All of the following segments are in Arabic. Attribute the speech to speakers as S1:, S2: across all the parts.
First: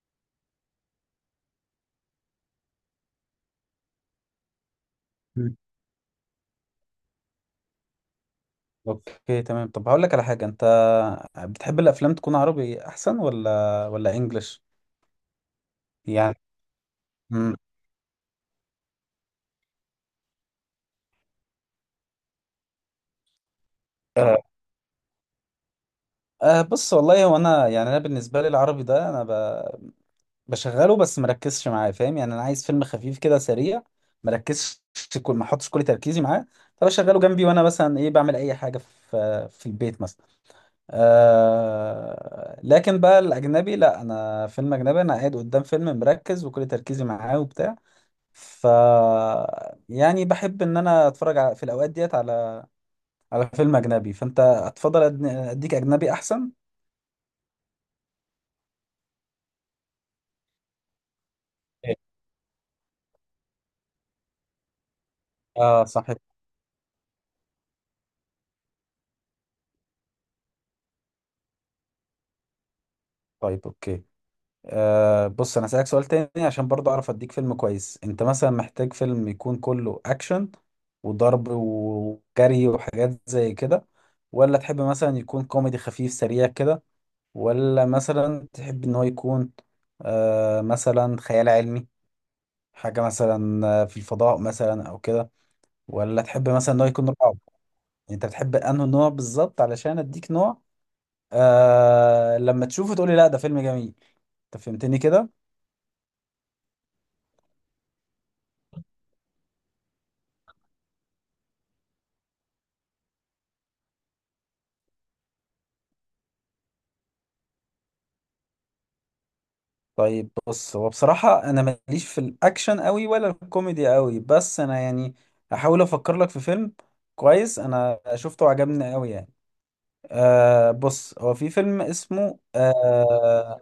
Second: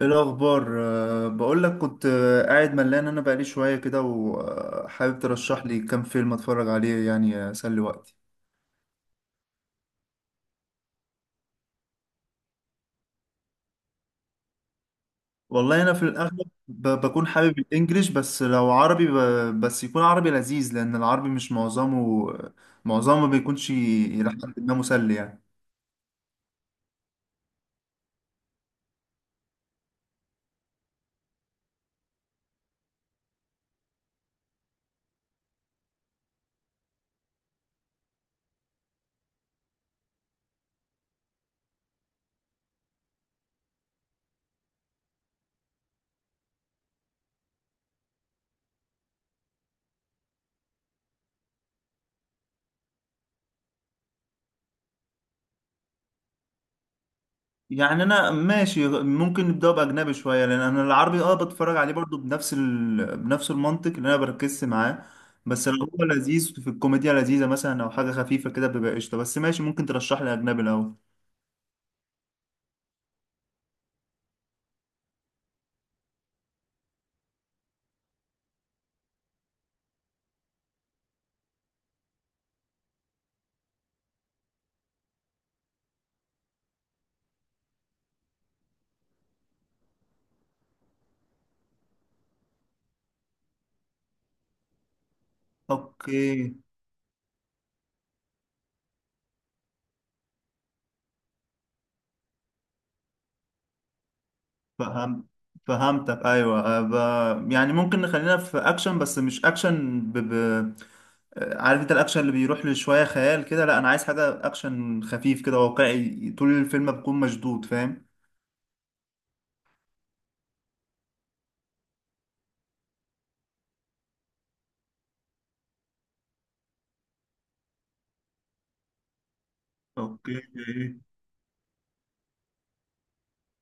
S1: ايه الاخبار بقول لك كنت قاعد ملان، انا بقالي شويه كده وحابب
S2: مم.
S1: ترشح لي كام فيلم اتفرج عليه، يعني اسلي وقتي.
S2: اوكي تمام، طب هقول لك على حاجه. انت بتحب الافلام تكون عربي احسن ولا انجلش؟
S1: والله انا في
S2: يعني
S1: الاغلب بكون
S2: مم.
S1: حابب الانجليش، بس لو عربي بس يكون عربي لذيذ، لان العربي مش معظمه ما بيكونش الى
S2: آه
S1: حد ما مسلي. يعني
S2: بص، والله هو انا يعني انا بالنسبه لي العربي ده انا بشغله بس مركزش معاه، فاهم؟ يعني انا عايز فيلم خفيف كده سريع مركزش، كل ما احطش كل تركيزي معاه. فبشغله جنبي وانا مثلا ايه بعمل اي حاجه في البيت مثلا. آه لكن بقى الاجنبي لا، انا فيلم اجنبي انا قاعد قدام فيلم مركز وكل تركيزي معاه وبتاع. ف يعني بحب ان انا في الاوقات ديت على على فيلم اجنبي. فانت هتفضل اديك اجنبي احسن.
S1: يعني انا ماشي، ممكن نبدأ باجنبي شويه، لان انا العربي اه بتفرج عليه
S2: إيه.
S1: برضو بنفس المنطق اللي انا بركز معاه. بس لو
S2: اه
S1: هو
S2: صح،
S1: لذيذ في الكوميديا لذيذه مثلا، او حاجه خفيفه كده بيبقى قشطه، بس ماشي ممكن ترشح لي اجنبي الاول.
S2: طيب اوكي. بص انا هسألك سؤال تاني عشان برضه اعرف اديك فيلم كويس. انت مثلا محتاج فيلم يكون كله اكشن وضرب وجري وحاجات زي كده؟ ولا تحب مثلا يكون كوميدي خفيف سريع كده؟ ولا مثلا تحب ان هو يكون مثلا خيال علمي، حاجة مثلا في الفضاء مثلا او كده؟ ولا تحب
S1: اوكي.
S2: مثلا ان هو يكون رعب؟ يعني انت بتحب انه نوع بالظبط علشان اديك نوع لما تشوفه تقولي لا ده فيلم جميل، انت فهمتني
S1: فهم
S2: كده؟
S1: فهمتك، ايوه، يعني ممكن نخلينا في اكشن، بس مش اكشن ب... ب... آه، عارف انت الاكشن اللي بيروح لشويه خيال كده، لا انا عايز حاجه اكشن خفيف كده واقعي، طول الفيلم بكون مشدود، فاهم.
S2: طيب بص هو بصراحة انا ماليش في الاكشن قوي ولا الكوميدي قوي، بس انا يعني هحاول افكر لك في فيلم كويس انا شفته وعجبني قوي يعني.
S1: اوكي.
S2: بص هو في فيلم اسمه آه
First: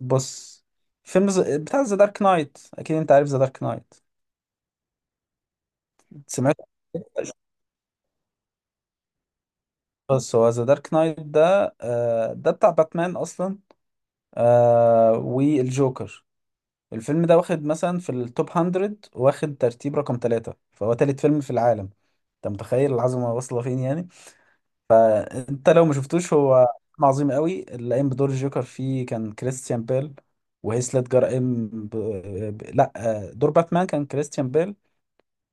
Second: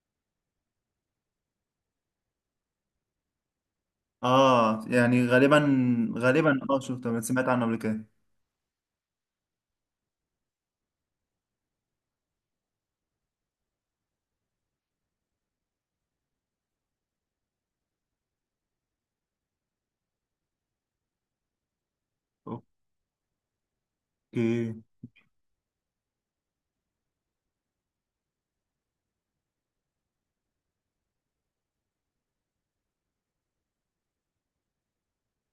S2: بص فيلم بتاع ذا دارك نايت. اكيد انت عارف ذا دارك نايت.
S1: اه، يعني
S2: سمعت.
S1: غالبا اه شفته، أنا سمعت عنه قبل كده.
S2: بس هو ذا دارك نايت ده ده بتاع باتمان اصلا، والجوكر. الفيلم ده واخد مثلا في التوب 100، واخد ترتيب رقم ثلاثة، فهو تالت فيلم في العالم. انت متخيل العظمة واصلة فين يعني؟
S1: اوكي.
S2: انت لو ما شفتوش، هو فيلم عظيم قوي. اللي قايم بدور الجوكر فيه كان كريستيان بيل وهيث ليدجر قايم لا، دور باتمان كان كريستيان بيل،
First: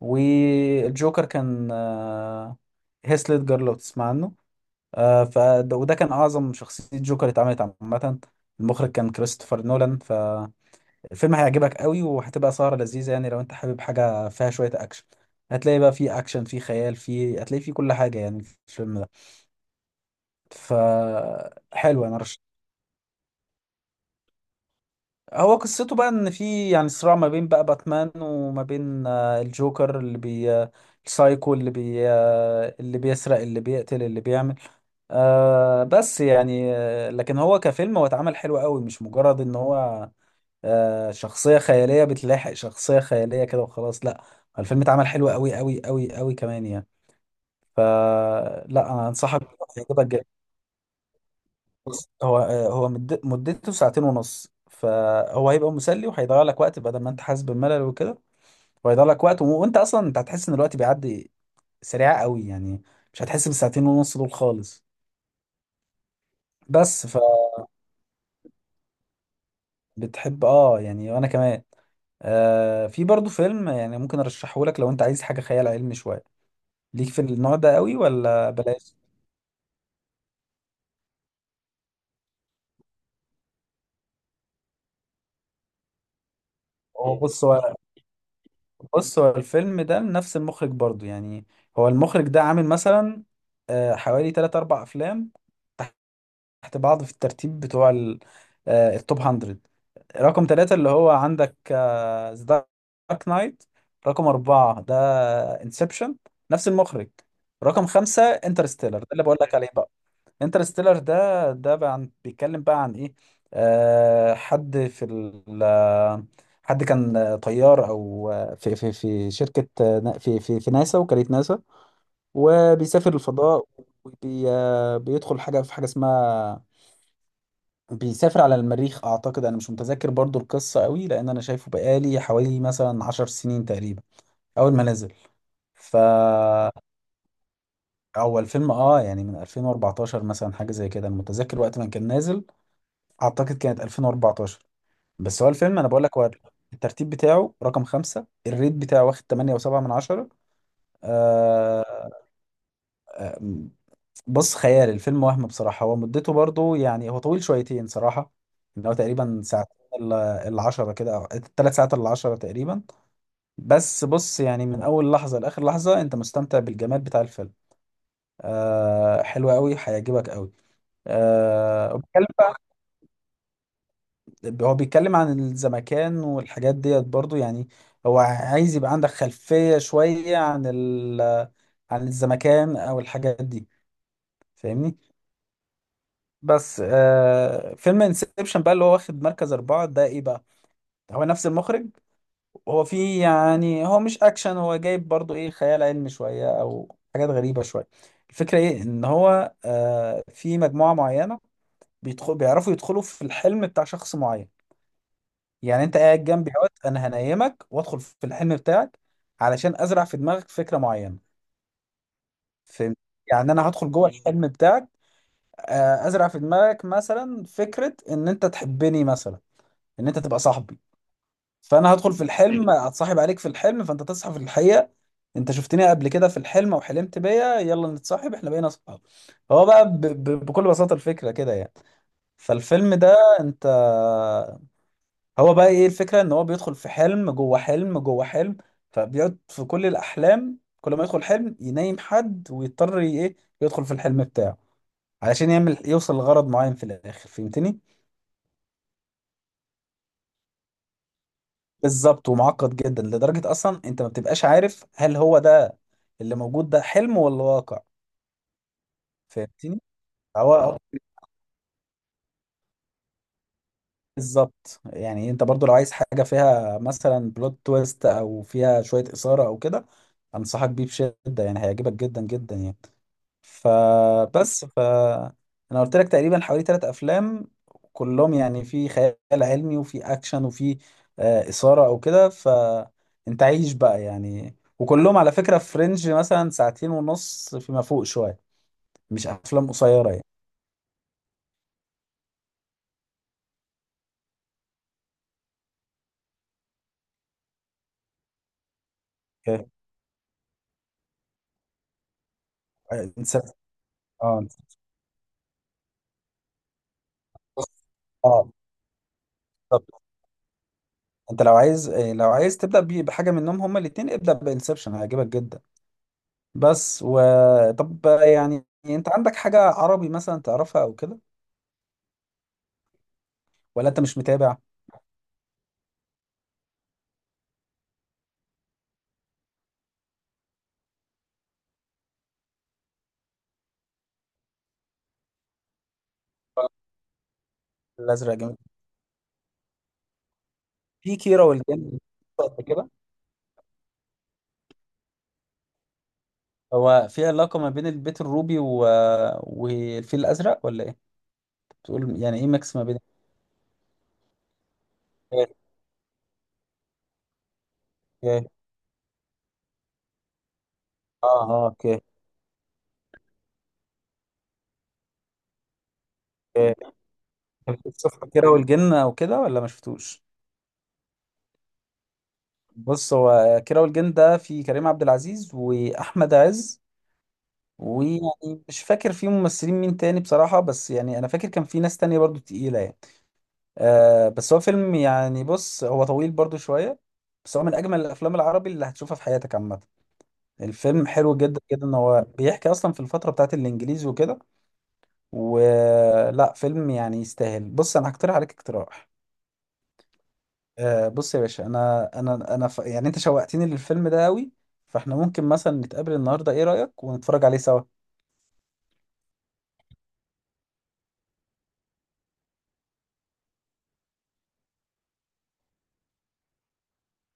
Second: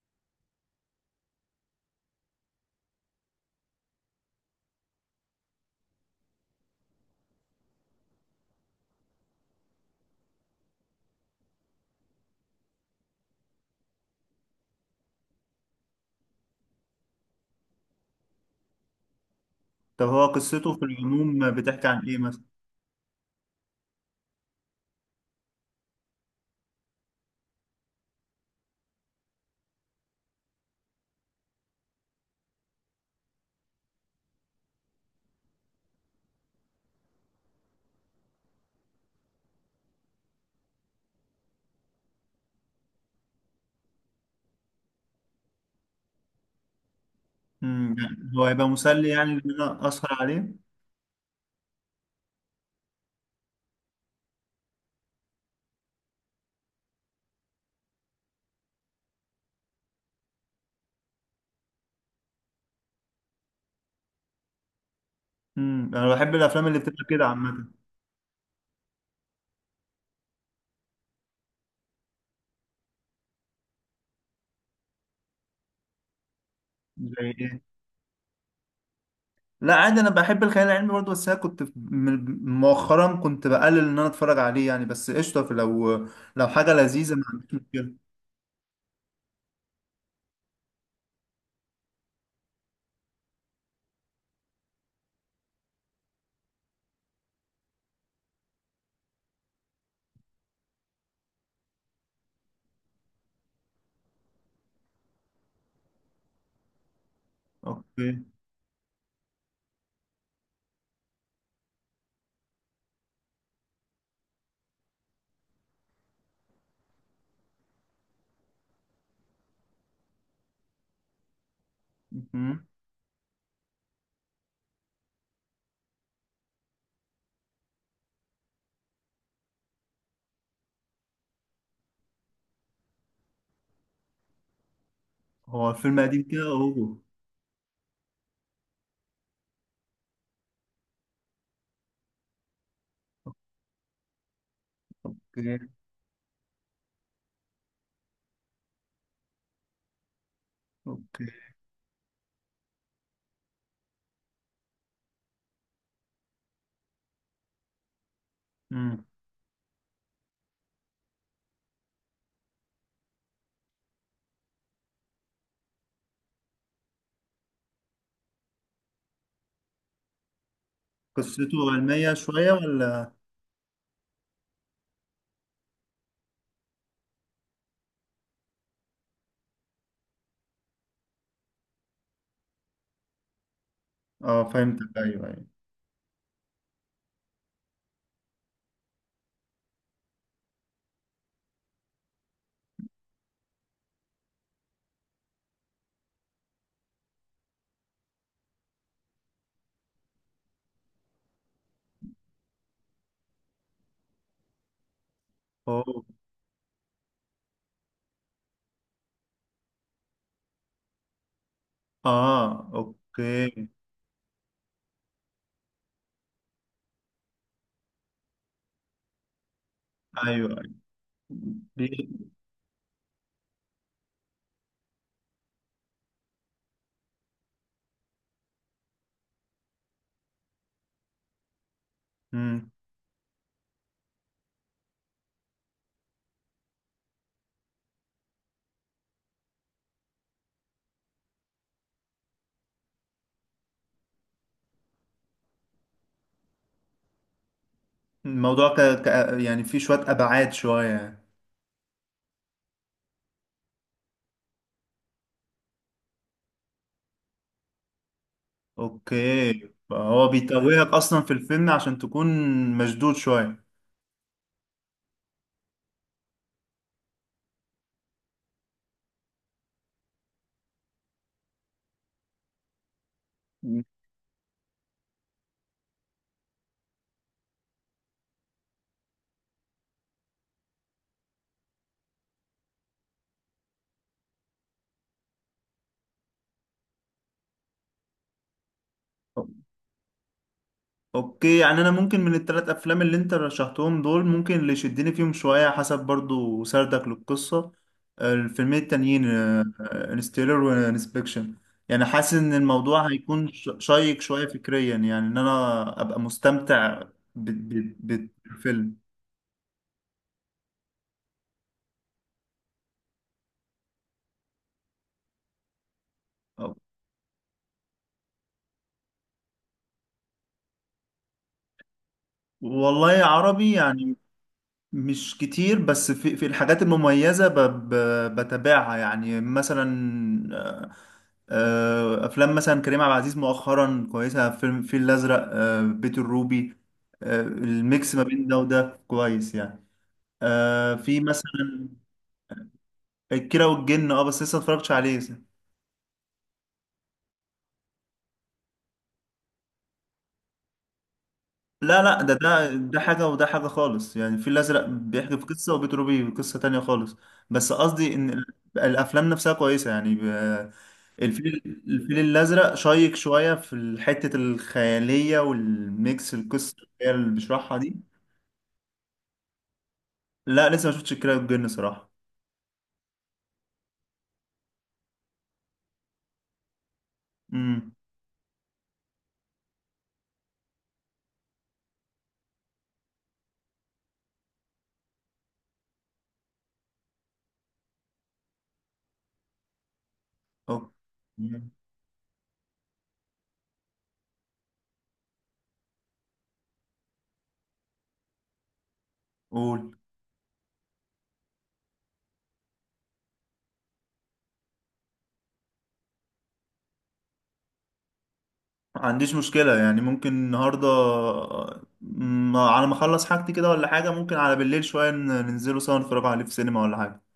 S2: والجوكر كان هيث ليدجر لو تسمع عنه. آه ف وده كان اعظم شخصيه جوكر اتعملت عامه. المخرج كان كريستوفر نولان. فالفيلم هيعجبك قوي وهتبقى سهره لذيذه يعني. لو انت حابب حاجه فيها شويه اكشن، هتلاقي بقى فيه اكشن، فيه خيال، فيه هتلاقي فيه كل حاجه يعني في الفيلم ده.
S1: طب هو قصته
S2: ف
S1: في العموم بتحكي عن
S2: حلو
S1: ايه
S2: انا رش
S1: مثلا؟
S2: هو قصته بقى ان في يعني صراع ما بين بقى باتمان وما بين الجوكر اللي بي آه، السايكو اللي بي آه، اللي بيسرق اللي بيقتل اللي بيعمل، بس يعني لكن هو كفيلم هو اتعمل حلو قوي، مش مجرد ان هو شخصية خيالية بتلاحق شخصية خيالية كده وخلاص، لا. الفيلم اتعمل حلو قوي قوي قوي قوي كمان يعني.
S1: يعني هو هيبقى
S2: فلا انا
S1: مسلي يعني
S2: انصحك
S1: ان
S2: بيه،
S1: انا
S2: هيعجبك
S1: اسهر
S2: جدا.
S1: عليه؟
S2: بص، هو آه هو مد- مدته ساعتين ونص، فهو هيبقى مسلي وهيضيع لك وقت بدل ما انت حاسس بالملل وكده. وهيضيع لك وقت وانت اصلا انت هتحس ان الوقت بيعدي سريع قوي يعني، مش هتحس بالساعتين ونص دول خالص.
S1: انا بحب الافلام اللي بتبقى
S2: بس
S1: كده عامه.
S2: فبتحب اه يعني وانا كمان. في برضو فيلم يعني ممكن ارشحه لك لو انت عايز حاجه خيال علمي شويه. ليك في
S1: زي ايه؟
S2: النوع ده قوي ولا بلاش؟
S1: لا عادي، انا بحب الخيال العلمي برضه، بس انا كنت مؤخرا كنت بقلل ان انا اتفرج عليه يعني، بس قشطه، في لو حاجه لذيذه
S2: هو
S1: ما
S2: بص
S1: عنديش
S2: هو
S1: مشكله.
S2: هو الفيلم ده نفس المخرج برضو يعني. هو المخرج ده عامل مثلا حوالي 3 4 افلام تحت بعض في الترتيب بتوع التوب 100. رقم ثلاثة اللي هو عندك ذا دارك نايت، رقم أربعة ده انسبشن نفس المخرج، رقم
S1: اوكي.
S2: خمسة انترستيلر ده اللي بقول لك عليه بقى. انترستيلر ده بقى عن بيتكلم بقى عن ايه؟ حد في ال آه، حد كان طيار او في شركه في ناسا، وكاله ناسا،
S1: مهم.
S2: وبيسافر الفضاء، وبي آه، بيدخل حاجه في حاجه اسمها بيسافر على المريخ. اعتقد انا مش متذكر برضو القصه قوي لان انا شايفه بقالي حوالي مثلا عشر سنين تقريبا، اول ما نزل.
S1: هو
S2: ف
S1: الفيلم قديم كده؟ اوه
S2: اول فيلم اه يعني من 2014 مثلا حاجه زي كده انا متذكر وقت ما كان نازل، اعتقد كانت 2014. بس هو
S1: اوكي.
S2: الفيلم انا بقول لك هو الترتيب بتاعه رقم خمسة، الريت بتاعه واخد 8.7 من عشرة.
S1: اوكي.
S2: آه بص خيال الفيلم وهم. بصراحة هو مدته برضو يعني هو طويل شويتين صراحة، ان هو
S1: مم.
S2: تقريبا ساعتين الا إلا عشرة كده او ثلاث ساعات الا عشرة تقريبا. بس بص يعني من اول لحظة لاخر لحظة انت مستمتع بالجمال بتاع الفيلم. حلو قوي هيعجبك قوي.
S1: قصته
S2: آه
S1: علمية
S2: وبتكلم
S1: شوية ولا؟
S2: هو بيتكلم عن الزمكان والحاجات ديت برضو يعني. هو عايز يبقى عندك خلفية شوية عن عن الزمكان أو الحاجات دي،
S1: اه فهمتك،
S2: فاهمني.
S1: ايوه ايوه.
S2: بس فيلم انسبشن بقى اللي هو واخد مركز أربعة ده إيه بقى؟ هو نفس المخرج، هو فيه يعني هو مش أكشن، هو جايب برضو إيه خيال علمي شوية أو حاجات غريبة شوية. الفكرة إيه إن هو في مجموعة معينة بيدخل بيعرفوا يدخلوا في الحلم بتاع شخص معين. يعني انت
S1: اوه.
S2: قاعد جنبي اهوت، انا هنيمك وادخل في الحلم بتاعك علشان ازرع في دماغك فكره معينه،
S1: اه
S2: فهمت؟ يعني
S1: اوكي.
S2: انا هدخل جوه الحلم بتاعك، ازرع في دماغك مثلا فكره ان انت تحبني مثلا، ان انت
S1: ايوه
S2: تبقى
S1: ايوه.
S2: صاحبي. فانا هدخل في
S1: بي-
S2: الحلم اتصاحب عليك في الحلم، فانت تصحى في الحقيقه انت شفتني قبل كده في الحلم وحلمت بيا، يلا نتصاحب، احنا بقينا اصحاب. هو بقى بكل بساطه الفكره كده يعني.
S1: مم.
S2: فالفيلم ده انت، هو بقى ايه الفكرة ان هو بيدخل في حلم جوه حلم جوه حلم، فبيقعد في كل الاحلام كل ما يدخل حلم ينام حد ويضطر ايه يدخل في الحلم بتاعه علشان يعمل يوصل لغرض معين في الاخر، فهمتني؟
S1: الموضوع يعني فيه شوية ابعاد شوية.
S2: بالظبط، ومعقد جدا لدرجة اصلا انت ما بتبقاش عارف هل هو ده اللي موجود ده حلم ولا واقع.
S1: اوكي،
S2: فهمتني.
S1: هو
S2: هو هو
S1: بيتوهك اصلا في الفيلم عشان تكون مشدود شوية.
S2: بالظبط. يعني انت برضو لو عايز حاجة فيها مثلا بلوت تويست او فيها شوية اثارة او كده، انصحك بيه بشدة يعني هيعجبك جدا جدا يعني.
S1: مم.
S2: فبس ف انا قلت لك تقريبا حوالي ثلاث افلام كلهم يعني في خيال علمي وفي اكشن وفي اثاره او كده، فانت عايش بقى يعني. وكلهم على فكره في رينج مثلا ساعتين ونص فيما فوق شويه، مش افلام قصيره يعني.
S1: اوكي، يعني انا ممكن من الثلاث افلام اللي انت رشحتهم دول، ممكن اللي يشدني فيهم شويه حسب برضو سردك للقصه الفيلمين التانيين
S2: اوكي.
S1: انستيلر وانسبكشن، يعني حاسس ان الموضوع
S2: انت
S1: هيكون شيق شويه
S2: اه
S1: فكريا يعني ان انا ابقى مستمتع ب-
S2: اه
S1: بالفيلم.
S2: بالظبط. انت لو عايز لو عايز تبدا بحاجه منهم، هما الاثنين ابدا بانسبشن هيعجبك جدا. بس و طب يعني انت عندك حاجه عربي مثلا تعرفها او كده؟
S1: والله عربي
S2: ولا انت
S1: يعني
S2: مش متابع؟
S1: مش كتير، بس في الحاجات المميزة ب ب بتابعها يعني، مثلا، آه، أفلام مثلا كريم عبد العزيز مؤخرا كويسة، فيلم الفيل الأزرق، بيت الروبي، الميكس ما
S2: الازرق
S1: بين
S2: جامد.
S1: ده وده كويس يعني.
S2: في
S1: في
S2: كيرة
S1: مثلا
S2: والجن؟ قد كده.
S1: الكيرة والجن، اه بس لسه متفرجتش عليه.
S2: هو في علاقة ما بين البيت الروبي و... والفيل الازرق ولا ايه؟
S1: لا لا،
S2: بتقول يعني ايه ميكس ما بين؟
S1: ده حاجة وده حاجة خالص يعني، الفيل الأزرق بيحكي في
S2: اوكي.
S1: قصة وبيتروبي في قصة تانية خالص. بس قصدي إن
S2: اوكي.
S1: الأفلام نفسها كويسة يعني،
S2: اه اه
S1: الفيل
S2: اوكي.
S1: الأزرق شيق شوية في حتة الخيالية والميكس
S2: اوكي.
S1: القصة اللي بيشرحها
S2: انت
S1: دي.
S2: بتشوف كيرة والجن او كده ولا ما شفتوش؟
S1: لا لسه ما شفتش الكيرة والجن صراحة.
S2: بص هو كيرة والجن ده في كريم عبد العزيز واحمد عز،
S1: امم.
S2: ويعني مش فاكر فيه ممثلين مين تاني بصراحة، بس يعني انا فاكر كان في ناس تانية برضو تقيلة يعني. بس هو فيلم يعني بص هو طويل برضو شوية، بس هو من أجمل الأفلام العربي اللي هتشوفها في حياتك عامة.
S1: أوكي.
S2: الفيلم حلو جدا جدا إن هو بيحكي أصلا في الفترة بتاعت الإنجليز وكده. ولا فيلم يعني يستاهل، بص أنا هقترح عليك اقتراح.
S1: قول.
S2: بص يا باشا، أنا أنا يعني أنت شوقتني للفيلم ده أوي، فإحنا ممكن مثلا نتقابل النهاردة، إيه رأيك؟ ونتفرج عليه سوا.
S1: ما عنديش مشكلة، يعني ممكن النهاردة على ما أخلص حاجتي كده، ولا حاجة ممكن على بالليل شوية، ننزلوا سوا نتفرجوا عليه في سينما ولا حاجة.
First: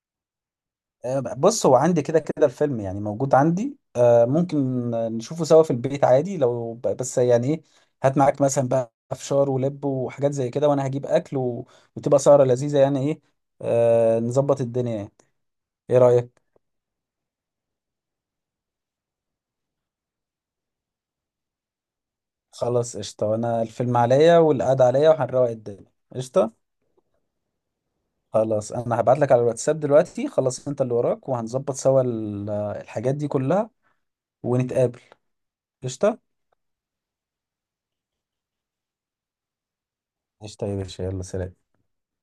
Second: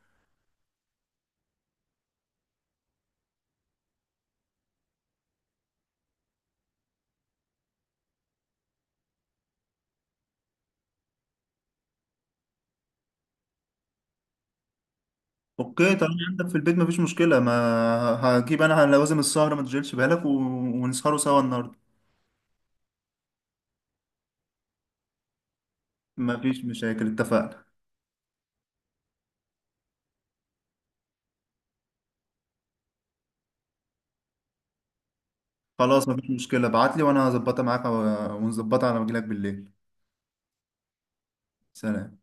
S2: بص هو عندي كده كده الفيلم يعني موجود عندي، ممكن نشوفه سوا في البيت عادي. لو بس يعني ايه، هات معاك مثلا بقى فشار ولب وحاجات زي كده، وانا هجيب اكل و... وتبقى سهرة لذيذة يعني ايه، نظبط الدنيا يعني.
S1: اوكي
S2: ايه
S1: طالما
S2: رأيك؟
S1: عندك في البيت مفيش مشكلة، ما هجيب انا لوازم السهرة، ما تشغلش بالك و... ونسهروا سوا النهاردة.
S2: خلاص قشطة، وانا الفيلم عليا والقعدة عليا وهنروق الدنيا.
S1: مفيش
S2: قشطة.
S1: مشاكل اتفقنا.
S2: خلاص انا هبعت لك على الواتساب دلوقتي خلاص، انت اللي وراك وهنظبط سوا الحاجات دي كلها ونتقابل.
S1: خلاص
S2: قشطة.
S1: مفيش مشكلة، ابعتلي وانا هظبطها معاك ونظبطها على ما اجيلك بالليل.
S2: قشطة يا باشا، يلا سلام.
S1: سلام.